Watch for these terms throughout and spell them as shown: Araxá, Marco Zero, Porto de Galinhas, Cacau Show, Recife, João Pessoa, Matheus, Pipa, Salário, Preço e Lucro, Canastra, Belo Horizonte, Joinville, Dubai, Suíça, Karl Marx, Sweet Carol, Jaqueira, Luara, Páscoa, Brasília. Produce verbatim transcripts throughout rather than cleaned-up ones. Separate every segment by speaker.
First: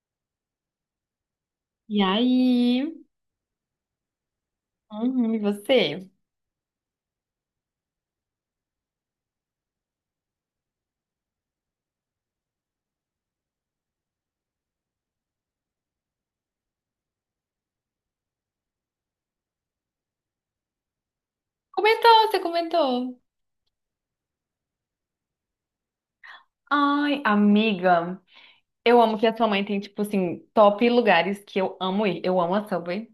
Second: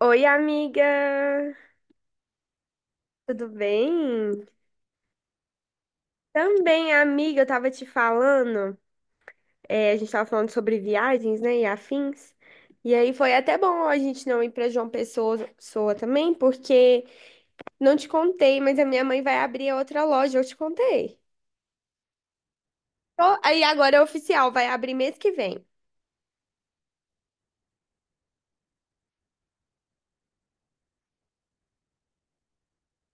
Speaker 1: Oi, amiga!
Speaker 2: E aí?
Speaker 1: Tudo bem?
Speaker 2: Uhum, e você?
Speaker 1: Também, amiga, eu tava te falando, é, a gente tava falando sobre viagens, né, e afins. E aí foi até bom a gente não ir pra João Pessoa, Pessoa também, porque não te contei, mas a minha mãe vai abrir outra loja, eu te contei.
Speaker 2: Comentou, você comentou.
Speaker 1: Ó, aí agora é oficial, vai abrir mês que vem.
Speaker 2: Ai, amiga, eu amo que a sua mãe tem, tipo assim, top lugares que eu amo ir. Eu amo a Subway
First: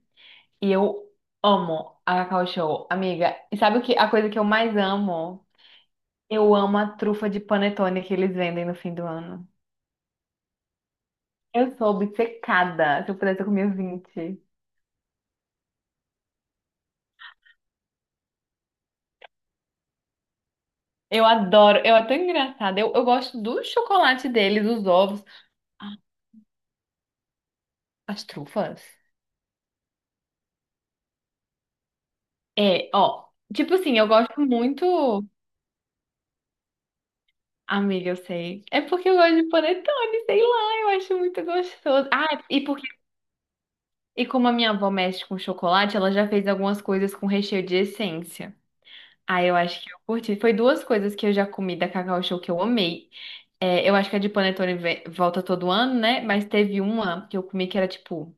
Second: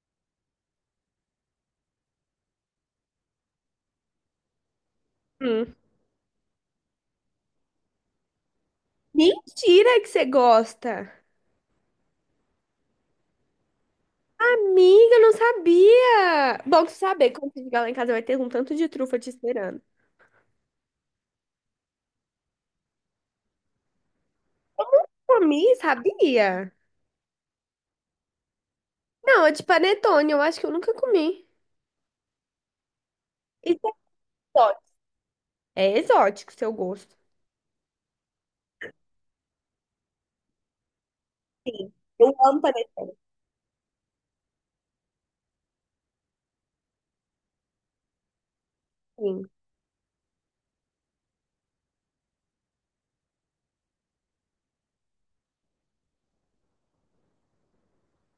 Speaker 2: e eu amo a Cacau Show, amiga. E sabe o que? A coisa que eu mais amo?
Speaker 1: Hum.
Speaker 2: Eu amo a trufa de panetone que eles vendem no fim do ano.
Speaker 1: Mentira que você gosta!
Speaker 2: Eu sou obcecada. Se eu pudesse, eu comia vinte.
Speaker 1: Amiga, eu não sabia! Bom tu saber, quando você chegar lá em casa vai ter um tanto de trufa te esperando.
Speaker 2: Eu adoro, eu é tão engraçada. Eu, eu gosto do chocolate deles, dos ovos.
Speaker 1: Comi,
Speaker 2: Ah,
Speaker 1: sabia?
Speaker 2: as trufas.
Speaker 1: Não, é de panetone, eu acho que eu nunca comi.
Speaker 2: É, ó, tipo
Speaker 1: Isso é
Speaker 2: assim, eu gosto
Speaker 1: exótico.
Speaker 2: muito.
Speaker 1: É exótico, seu gosto.
Speaker 2: Amiga, eu sei. É porque eu gosto de panetone, sei lá, eu acho muito gostoso.
Speaker 1: Eu
Speaker 2: Ah,
Speaker 1: amo
Speaker 2: e porque e como a minha avó mexe com chocolate, ela já fez algumas coisas com recheio de essência. Ah,
Speaker 1: panetone.
Speaker 2: eu acho que eu curti. Foi duas coisas que eu já comi da Cacau Show que eu amei. É, eu acho que a de panetone ve- volta todo ano, né? Mas teve uma que eu comi que era tipo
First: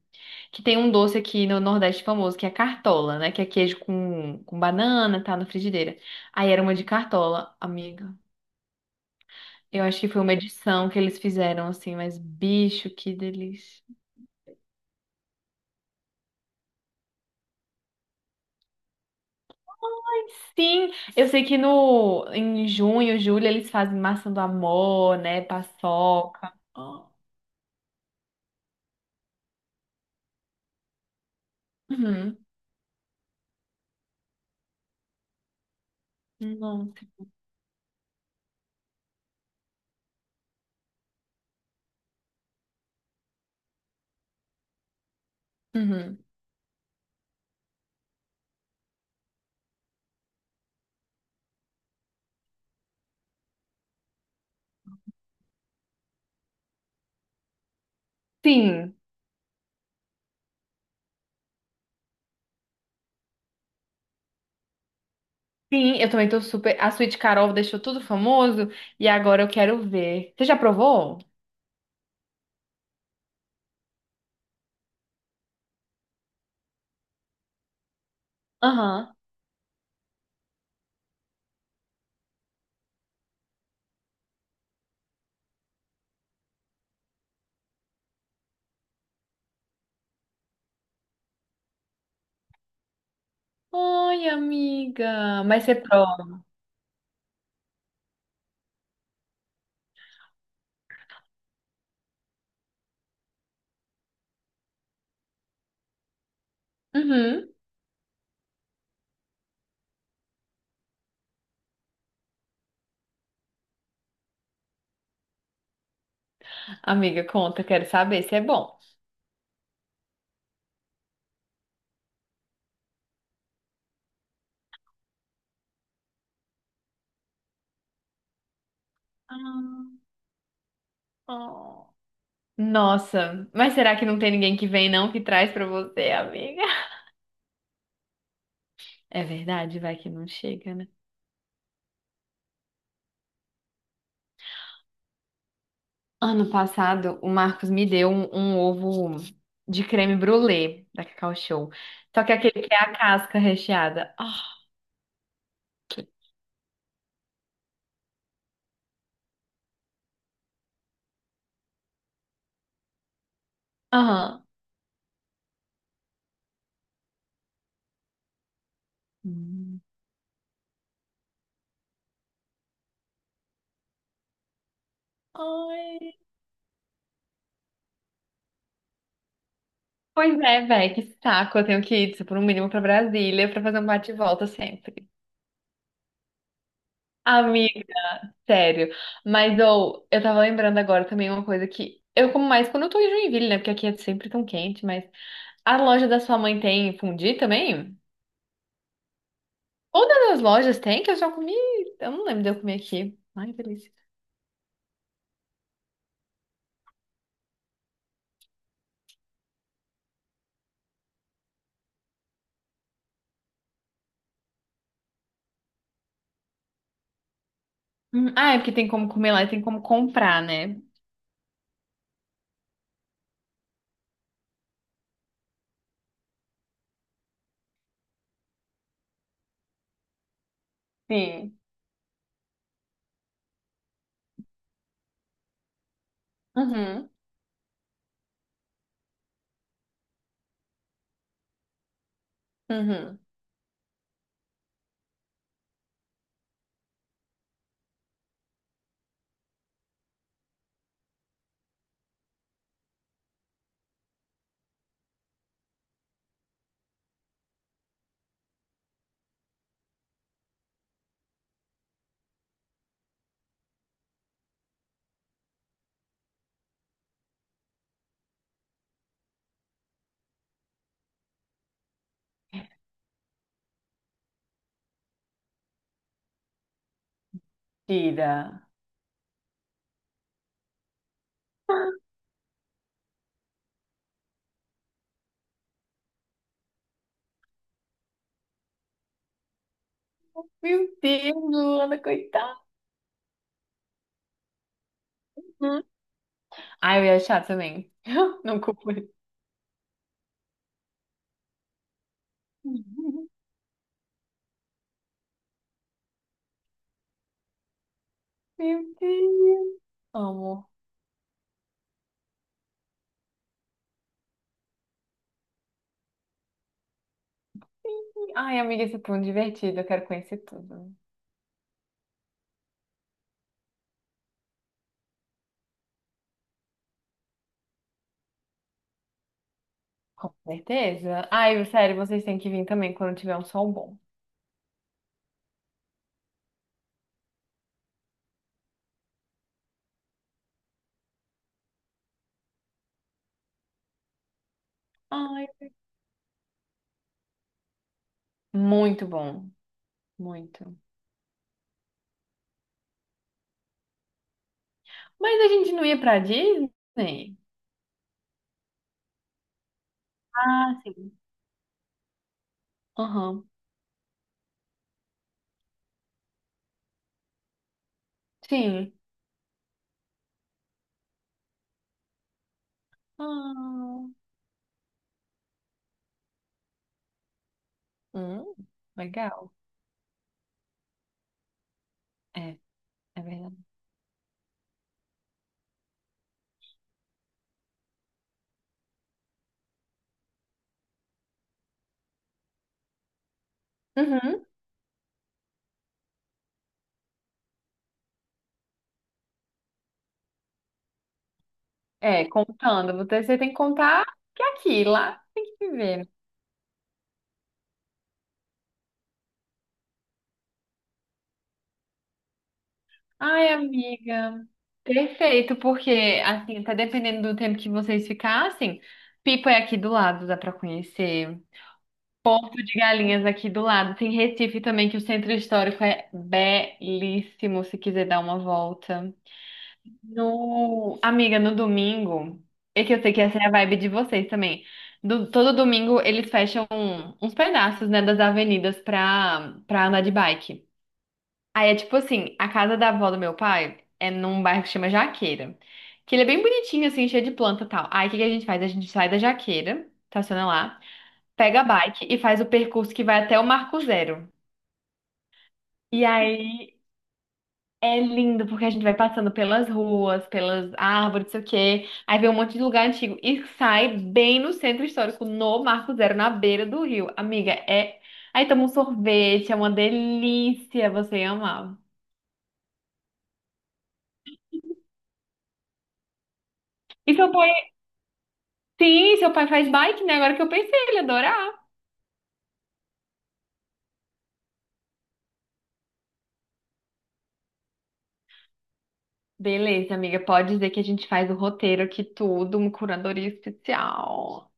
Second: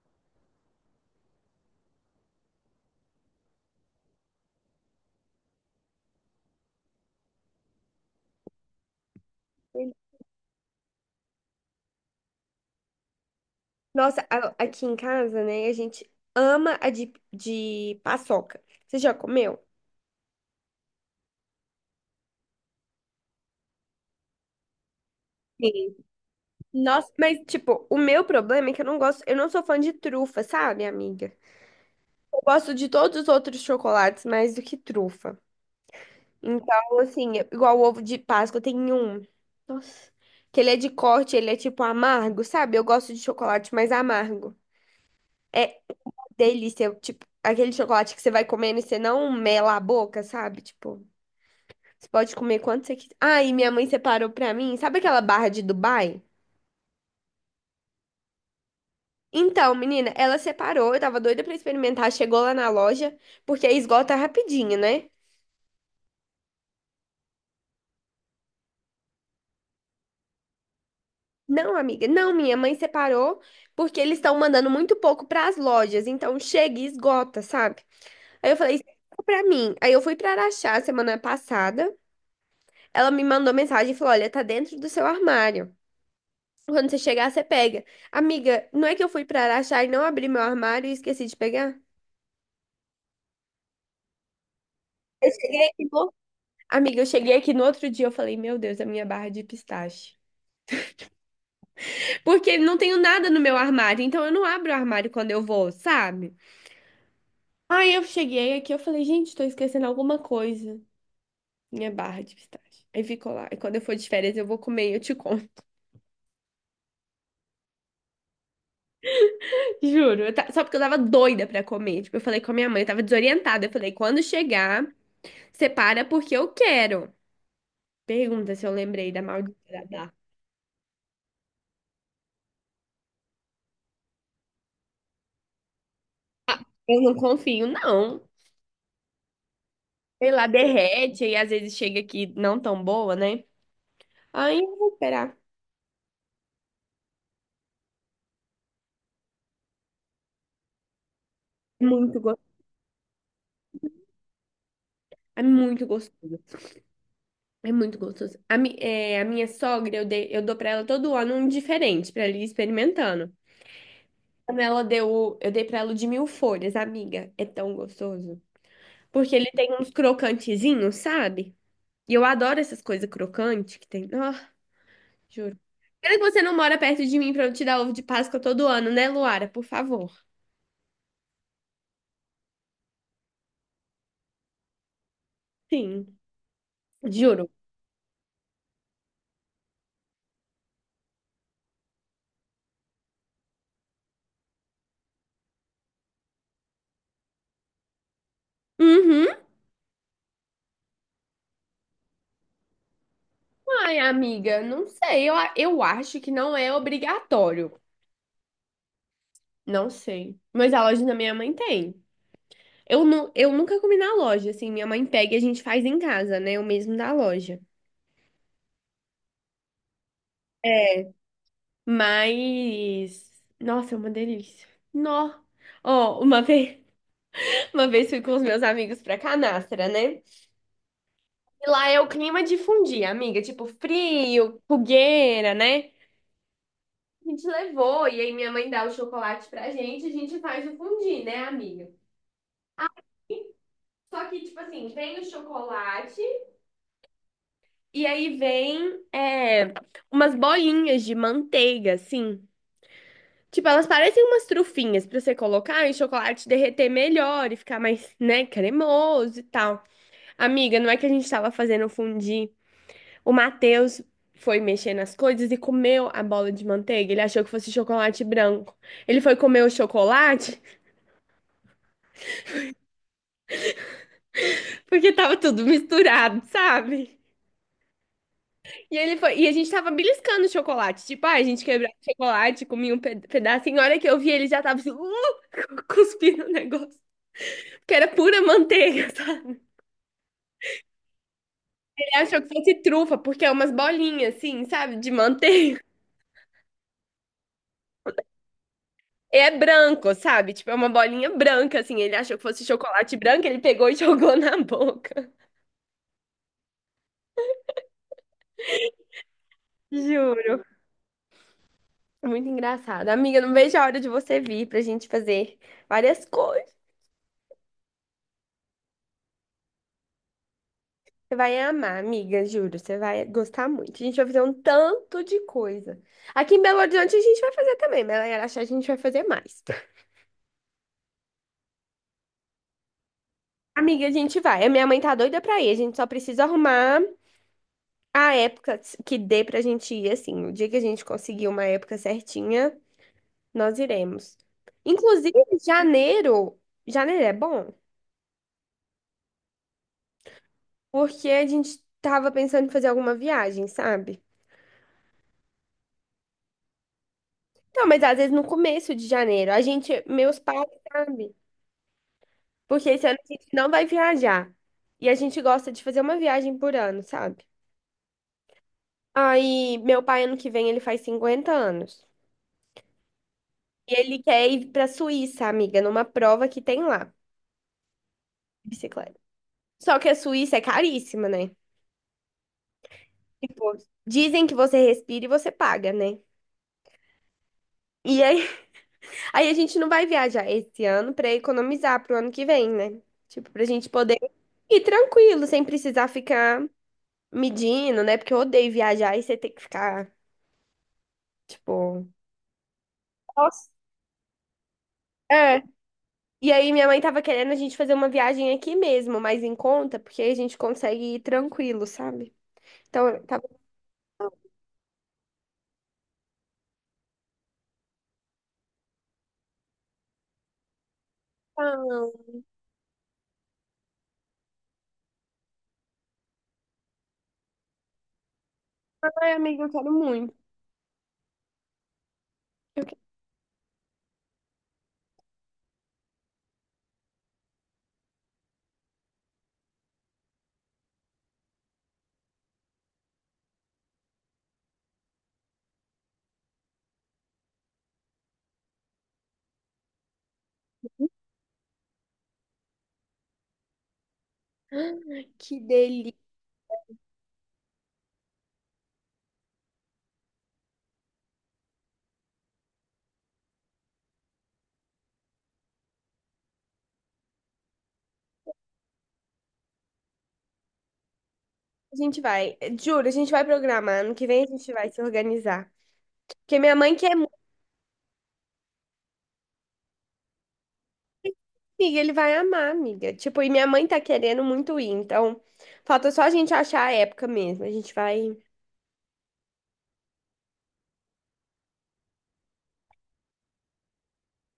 Speaker 2: que tem um doce aqui no Nordeste famoso, que é cartola, né? Que é queijo com, com banana, tá na frigideira. Aí era uma de cartola, amiga. Eu acho que foi uma edição que eles fizeram, assim, mas bicho, que delícia.
Speaker 1: Nossa, a- aqui em casa, né, a gente ama a de, de paçoca. Você já comeu?
Speaker 2: Sim, eu sei que no, em junho, julho, eles fazem massa do amor, né?
Speaker 1: Sim.
Speaker 2: Paçoca. Ah.
Speaker 1: Nossa, mas tipo, o meu problema é que eu não gosto, eu não sou fã de trufa, sabe, amiga?
Speaker 2: Uhum.
Speaker 1: Eu gosto de todos os outros chocolates mais do que trufa. Então,
Speaker 2: Nossa.
Speaker 1: assim, é igual o ovo de Páscoa, tem um. Nossa, que ele é de corte, ele é tipo amargo, sabe? Eu gosto de chocolate mais amargo. É,
Speaker 2: Uhum.
Speaker 1: delícia. Tipo, aquele chocolate que você vai comendo e você não mela a boca, sabe? Tipo, você pode comer quanto você quiser. Ah, e minha mãe separou pra mim. Sabe aquela barra de Dubai?
Speaker 2: Sim,
Speaker 1: Então, menina, ela separou. Eu tava doida pra experimentar. Chegou lá na loja, porque aí esgota rapidinho, né?
Speaker 2: sim, eu também tô super. A Sweet Carol deixou tudo famoso e agora eu quero ver. Você já provou?
Speaker 1: Não, amiga, não, minha mãe separou porque eles estão mandando muito pouco pras lojas, então chega e esgota, sabe? Aí eu falei,
Speaker 2: Aham.
Speaker 1: "Separa pra mim. Aí eu fui pra Araxá semana passada. Ela me mandou mensagem e falou: "Olha, tá dentro do seu armário". Quando você chegar, você pega. Amiga, não é que eu fui pra Araxá e não abri meu armário e esqueci de pegar?
Speaker 2: Oi,
Speaker 1: Eu
Speaker 2: amiga. Mas
Speaker 1: cheguei
Speaker 2: você
Speaker 1: aqui no...
Speaker 2: prova.
Speaker 1: Amiga, eu cheguei aqui no outro dia, eu falei, meu Deus, a minha barra de pistache. Porque não tenho nada no meu armário, então eu não abro o armário quando eu vou, sabe?
Speaker 2: Uhum.
Speaker 1: Aí eu cheguei aqui, eu falei, gente, tô esquecendo alguma coisa. Minha barra de pistache. Aí ficou lá. E quando eu for de férias, eu vou comer e eu te conto.
Speaker 2: Amiga, conta, quero saber se é bom.
Speaker 1: Juro. eu ta- Só porque eu tava doida pra comer. Tipo, eu falei com a minha mãe, eu tava desorientada. Eu falei, quando chegar, separa porque eu quero. Pergunta se eu lembrei da maldita da
Speaker 2: Ah,
Speaker 1: Dark.
Speaker 2: oh. Nossa, mas será que não tem ninguém que vem não que traz pra você, amiga?
Speaker 1: Eu não confio, não.
Speaker 2: É verdade, vai que não
Speaker 1: Sei lá,
Speaker 2: chega, né?
Speaker 1: derrete e às vezes chega aqui não tão boa, né? Aí eu vou esperar.
Speaker 2: Ano passado, o Marcos me deu um, um ovo de creme brulee da Cacau Show.
Speaker 1: É muito
Speaker 2: Só que
Speaker 1: go...
Speaker 2: aquele que é a casca recheada. Ah.
Speaker 1: É muito gostoso. É muito gostoso. A, mi... é, a minha sogra, eu, dei... eu dou pra ela todo ano um diferente, pra ela ir experimentando.
Speaker 2: Aham.
Speaker 1: Quando ela deu, o- Eu dei pra ela o de mil folhas, amiga. É tão gostoso. Porque ele tem
Speaker 2: Hum.
Speaker 1: uns crocantezinhos, sabe? E eu adoro essas coisas crocantes que tem. Ah, juro. Pena
Speaker 2: Ai.
Speaker 1: que você não mora perto de mim pra eu te dar ovo de Páscoa todo ano, né, Luara? Por favor.
Speaker 2: Pois é, véi, que saco. Eu tenho que ir, por um mínimo, pra Brasília pra fazer um bate-volta sempre.
Speaker 1: Sim, juro.
Speaker 2: Amigo, sério. Mas ou eu tava lembrando agora também uma coisa que eu como mais quando eu tô em Joinville, né? Porque aqui é sempre tão quente, mas a loja da sua mãe tem fundi também?
Speaker 1: Uhum.
Speaker 2: Todas as lojas tem que eu já comi. Eu não lembro de eu comer aqui. Ai, que delícia.
Speaker 1: Ai, amiga, não sei. Eu, a- eu acho que não é obrigatório. Não sei. Mas a loja da minha mãe tem. Eu, nu, eu nunca comi na loja, assim. Minha mãe pega e a gente faz em casa, né? O mesmo da loja.
Speaker 2: Hum, Ah, é porque tem como comer lá e tem como comprar, né?
Speaker 1: É. Mas. Nossa, é uma delícia. Nó. Ó, uma vez, uma vez fui com os meus amigos pra Canastra, né?
Speaker 2: Sim.
Speaker 1: E lá é o clima de fundir, amiga, tipo frio, fogueira, né?
Speaker 2: Uhum.
Speaker 1: A gente levou, e aí minha mãe dá o chocolate pra gente, a gente faz o fundir, né, amiga? Ah,
Speaker 2: Uhum.
Speaker 1: só que, tipo assim, vem o chocolate e aí vem é, umas bolinhas de manteiga, assim. Tipo, elas parecem umas trufinhas pra você colocar e o chocolate derreter melhor e ficar mais, né, cremoso e tal. Amiga, não é que a gente tava fazendo fundir. O Matheus foi mexer nas coisas e comeu a bola de manteiga. Ele achou que fosse chocolate branco. Ele foi comer o chocolate porque tava tudo misturado, sabe?
Speaker 2: Tira.
Speaker 1: E ele foi, e a gente tava beliscando o chocolate. Tipo, ah, a gente quebrava o chocolate, comia um pe- pedaço. E na hora que eu vi, ele já tava assim, uh, cuspindo o negócio. Porque era pura manteiga, sabe?
Speaker 2: Meu Deus, Luana,
Speaker 1: Ele achou que
Speaker 2: coitada.
Speaker 1: fosse trufa, porque é umas bolinhas, assim, sabe? De manteiga.
Speaker 2: Ai, eu ia achar também. Não culpo ele.
Speaker 1: É branco, sabe? Tipo, é uma bolinha branca, assim. Ele achou que fosse chocolate branco, ele pegou e jogou na boca.
Speaker 2: Meu Deus.
Speaker 1: Juro.
Speaker 2: Amo.
Speaker 1: Muito engraçado. Amiga, não vejo a hora de você vir pra gente fazer várias coisas.
Speaker 2: Ai, amiga, esse ponto divertido, eu quero conhecer tudo.
Speaker 1: Você vai amar, amiga, juro. Você vai gostar muito. A gente vai fazer um tanto de coisa. Aqui em Belo Horizonte a gente vai fazer também, mas lá em Araxá a gente vai fazer mais.
Speaker 2: Com certeza. Ai, sério, vocês têm que vir também quando tiver um sol bom.
Speaker 1: Amiga, a gente vai. A minha mãe tá doida pra ir. A gente só precisa arrumar a época que dê pra gente ir, assim. O dia que a gente conseguir uma época certinha. Nós iremos. Inclusive,
Speaker 2: Ai,
Speaker 1: janeiro, janeiro é bom,
Speaker 2: muito bom, muito.
Speaker 1: porque a gente tava pensando em fazer alguma viagem, sabe?
Speaker 2: Mas a gente não ia pra Disney?
Speaker 1: Então, mas às vezes no começo de janeiro, a gente, meus pais,
Speaker 2: Ah, sim.
Speaker 1: sabe? Porque esse ano a gente
Speaker 2: Aham.
Speaker 1: não vai viajar. E a gente gosta de fazer uma viagem por ano, sabe?
Speaker 2: Sim.
Speaker 1: Aí, meu pai, ano que vem, ele faz cinquenta anos. E
Speaker 2: Ah,
Speaker 1: ele quer ir pra Suíça, amiga, numa prova que tem lá, de
Speaker 2: hum,
Speaker 1: bicicleta.
Speaker 2: legal.
Speaker 1: Só que a Suíça é caríssima, né?
Speaker 2: É, é verdade.
Speaker 1: Tipo, dizem que você respira e você paga, né? E aí a gente não vai viajar esse ano pra economizar pro ano que vem, né? Tipo, pra gente poder
Speaker 2: Uhum.
Speaker 1: ir tranquilo, sem precisar ficar medindo, né? Porque eu odeio viajar e você ter que ficar, tipo.
Speaker 2: É, contando, você, você tem que
Speaker 1: Nossa.
Speaker 2: contar que é aqui, lá tem
Speaker 1: É.
Speaker 2: que viver.
Speaker 1: E aí minha mãe tava querendo a gente fazer uma viagem aqui mesmo, mais em conta, porque aí a gente consegue ir tranquilo, sabe? Então, eu tava.
Speaker 2: Ai, amiga, perfeito, porque assim, tá dependendo do tempo que vocês ficassem, Pipa é aqui do lado, dá pra conhecer.
Speaker 1: "Não,
Speaker 2: Porto de Galinhas aqui do lado. Tem Recife também, que o centro histórico é belíssimo, se quiser dar uma volta.
Speaker 1: ai, amiga, eu quero muito.
Speaker 2: No... Amiga, no domingo, é
Speaker 1: Eu
Speaker 2: que
Speaker 1: quero-
Speaker 2: eu sei que essa é a vibe de vocês também. Do- todo domingo eles fecham um, uns pedaços, né, das avenidas pra, pra andar de bike. Aí é tipo assim, a casa da avó do meu pai é num bairro que chama Jaqueira. Que ele é bem bonitinho, assim, cheio de planta e tal. Aí o que que a gente faz? A gente sai da Jaqueira, estaciona lá, pega a bike e faz o percurso que vai até o Marco Zero.
Speaker 1: Que
Speaker 2: E
Speaker 1: delícia.
Speaker 2: aí é lindo, porque a gente vai passando pelas ruas, pelas árvores, não sei o quê. Aí vê um monte de lugar antigo e sai bem no centro histórico, no Marco Zero, na beira do rio. Amiga, é. Aí toma um sorvete, é uma delícia, você ia amar.
Speaker 1: A gente vai, juro, a gente vai programar. Ano que vem a gente vai se organizar. Porque minha mãe
Speaker 2: E
Speaker 1: quer
Speaker 2: seu pai, sim, seu pai faz bike, né? Agora que eu pensei, ele ia adorar.
Speaker 1: Amiga, ele vai amar, amiga. Tipo, e minha mãe tá querendo muito ir, então falta só a gente achar a época mesmo. A gente vai,
Speaker 2: Beleza, amiga, pode dizer que a gente faz o roteiro aqui tudo, uma curadoria especial.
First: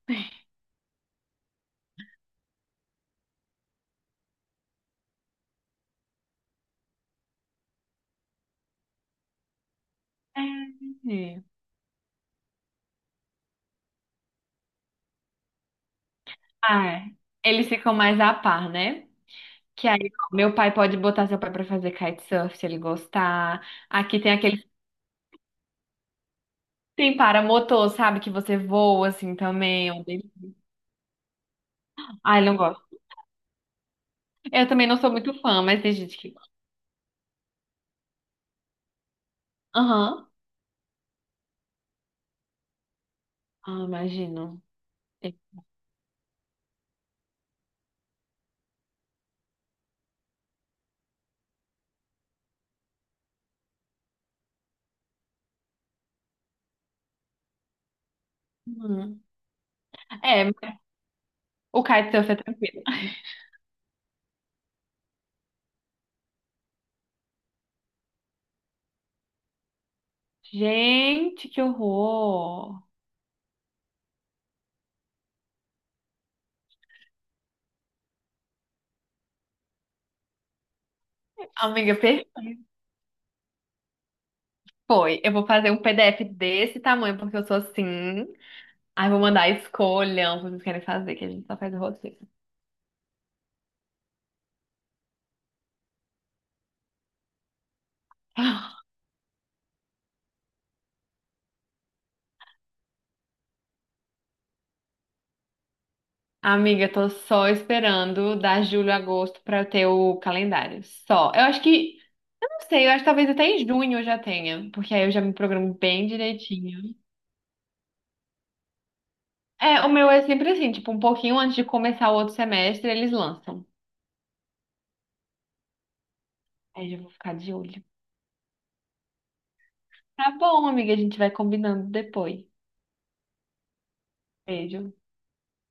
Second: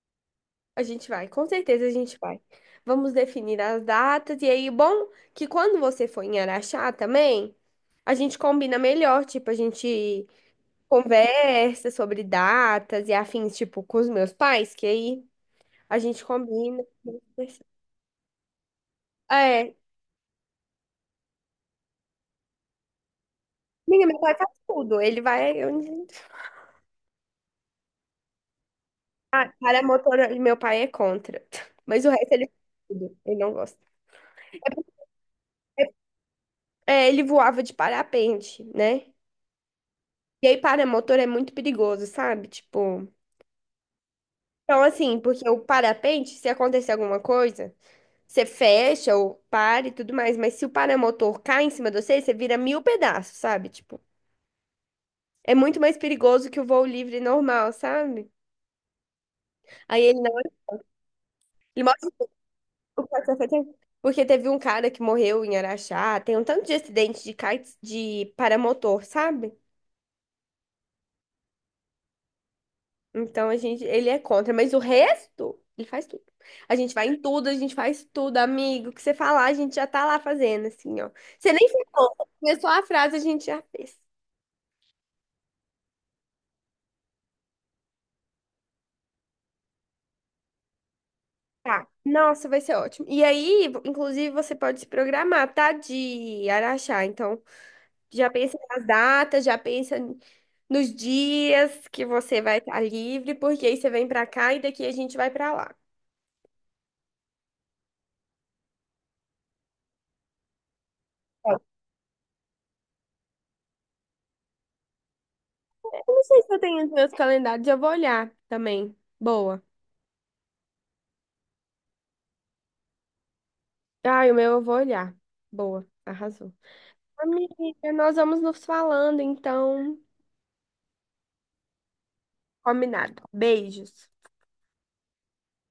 Speaker 1: a gente vai, com certeza a gente vai. Vamos definir as datas e aí, bom, que quando você for em Araxá também, a gente combina melhor, tipo, a gente
Speaker 2: É.
Speaker 1: conversa sobre datas e afins, tipo, com os meus pais, que aí a gente combina.
Speaker 2: Ah, eles ficam mais a par, né?
Speaker 1: É,
Speaker 2: Que aí meu pai pode botar seu pai pra fazer kitesurf se ele gostar.
Speaker 1: amiga, meu
Speaker 2: Aqui tem
Speaker 1: pai faz
Speaker 2: aquele
Speaker 1: tudo, ele vai onde
Speaker 2: tem paramotor, sabe? Que você voa assim
Speaker 1: Para
Speaker 2: também. É um
Speaker 1: motor,
Speaker 2: dele.
Speaker 1: meu pai é contra. Mas o resto
Speaker 2: Ai,
Speaker 1: ele
Speaker 2: não gosto.
Speaker 1: tudo, ele não gosta.
Speaker 2: Eu também não sou muito fã, mas tem gente que gosta.
Speaker 1: É, ele voava de parapente, né?
Speaker 2: Aham.
Speaker 1: E aí paramotor é muito perigoso, sabe? Tipo,
Speaker 2: Ah, imagino.
Speaker 1: então assim,
Speaker 2: É.
Speaker 1: porque o parapente, se acontecer alguma coisa, você fecha ou para e tudo mais, mas se o paramotor cai em cima de você, você vira mil pedaços, sabe? Tipo, é muito mais perigoso que o voo livre normal, sabe?
Speaker 2: Uhum.
Speaker 1: Aí ele não,
Speaker 2: É, o
Speaker 1: ele mostra o
Speaker 2: kitesurf é tranquilo.
Speaker 1: que aconteceu fez, porque teve um cara que morreu em Araxá, tem um tanto de acidente de kites de paramotor, sabe?
Speaker 2: Gente, que horror!
Speaker 1: Então a gente, ele é contra, mas o resto, ele faz tudo. A gente vai em tudo, a gente faz tudo, amigo. O que você falar, a gente já tá lá fazendo, assim, ó. Você nem
Speaker 2: Amiga,
Speaker 1: falou,
Speaker 2: per-
Speaker 1: começou a frase, a gente já fez.
Speaker 2: foi. Eu vou fazer um P D F desse tamanho, porque eu sou assim. Aí vou mandar escolham o que vocês querem fazer, que a gente só faz o
Speaker 1: Tá.
Speaker 2: roteiro.
Speaker 1: Nossa, vai ser ótimo. E aí, vo- inclusive, você pode se programar, tá? De Araxá. Então, já pensa nas datas, já pensa n- nos dias que você vai estar livre, porque aí você vem pra cá e daqui a gente vai pra lá.
Speaker 2: Amiga, eu tô só esperando dar julho agosto pra eu ter o calendário. Só. Eu
Speaker 1: Tá.
Speaker 2: acho que. Eu não sei, eu acho que talvez até em junho eu já tenha, porque aí eu já me programo bem
Speaker 1: Eu não sei se eu
Speaker 2: direitinho.
Speaker 1: tenho os meus calendários, eu vou olhar também. Boa.
Speaker 2: É, o meu é sempre assim, tipo, um pouquinho antes de começar o outro semestre, eles lançam.
Speaker 1: Ai, o meu eu vou olhar. Boa, arrasou.
Speaker 2: Aí eu já vou ficar de olho.
Speaker 1: Amiga, nós vamos nos falando, então.
Speaker 2: Tá bom, amiga, a gente vai combinando depois.
Speaker 1: Combinado. Beijos.
Speaker 2: Beijo.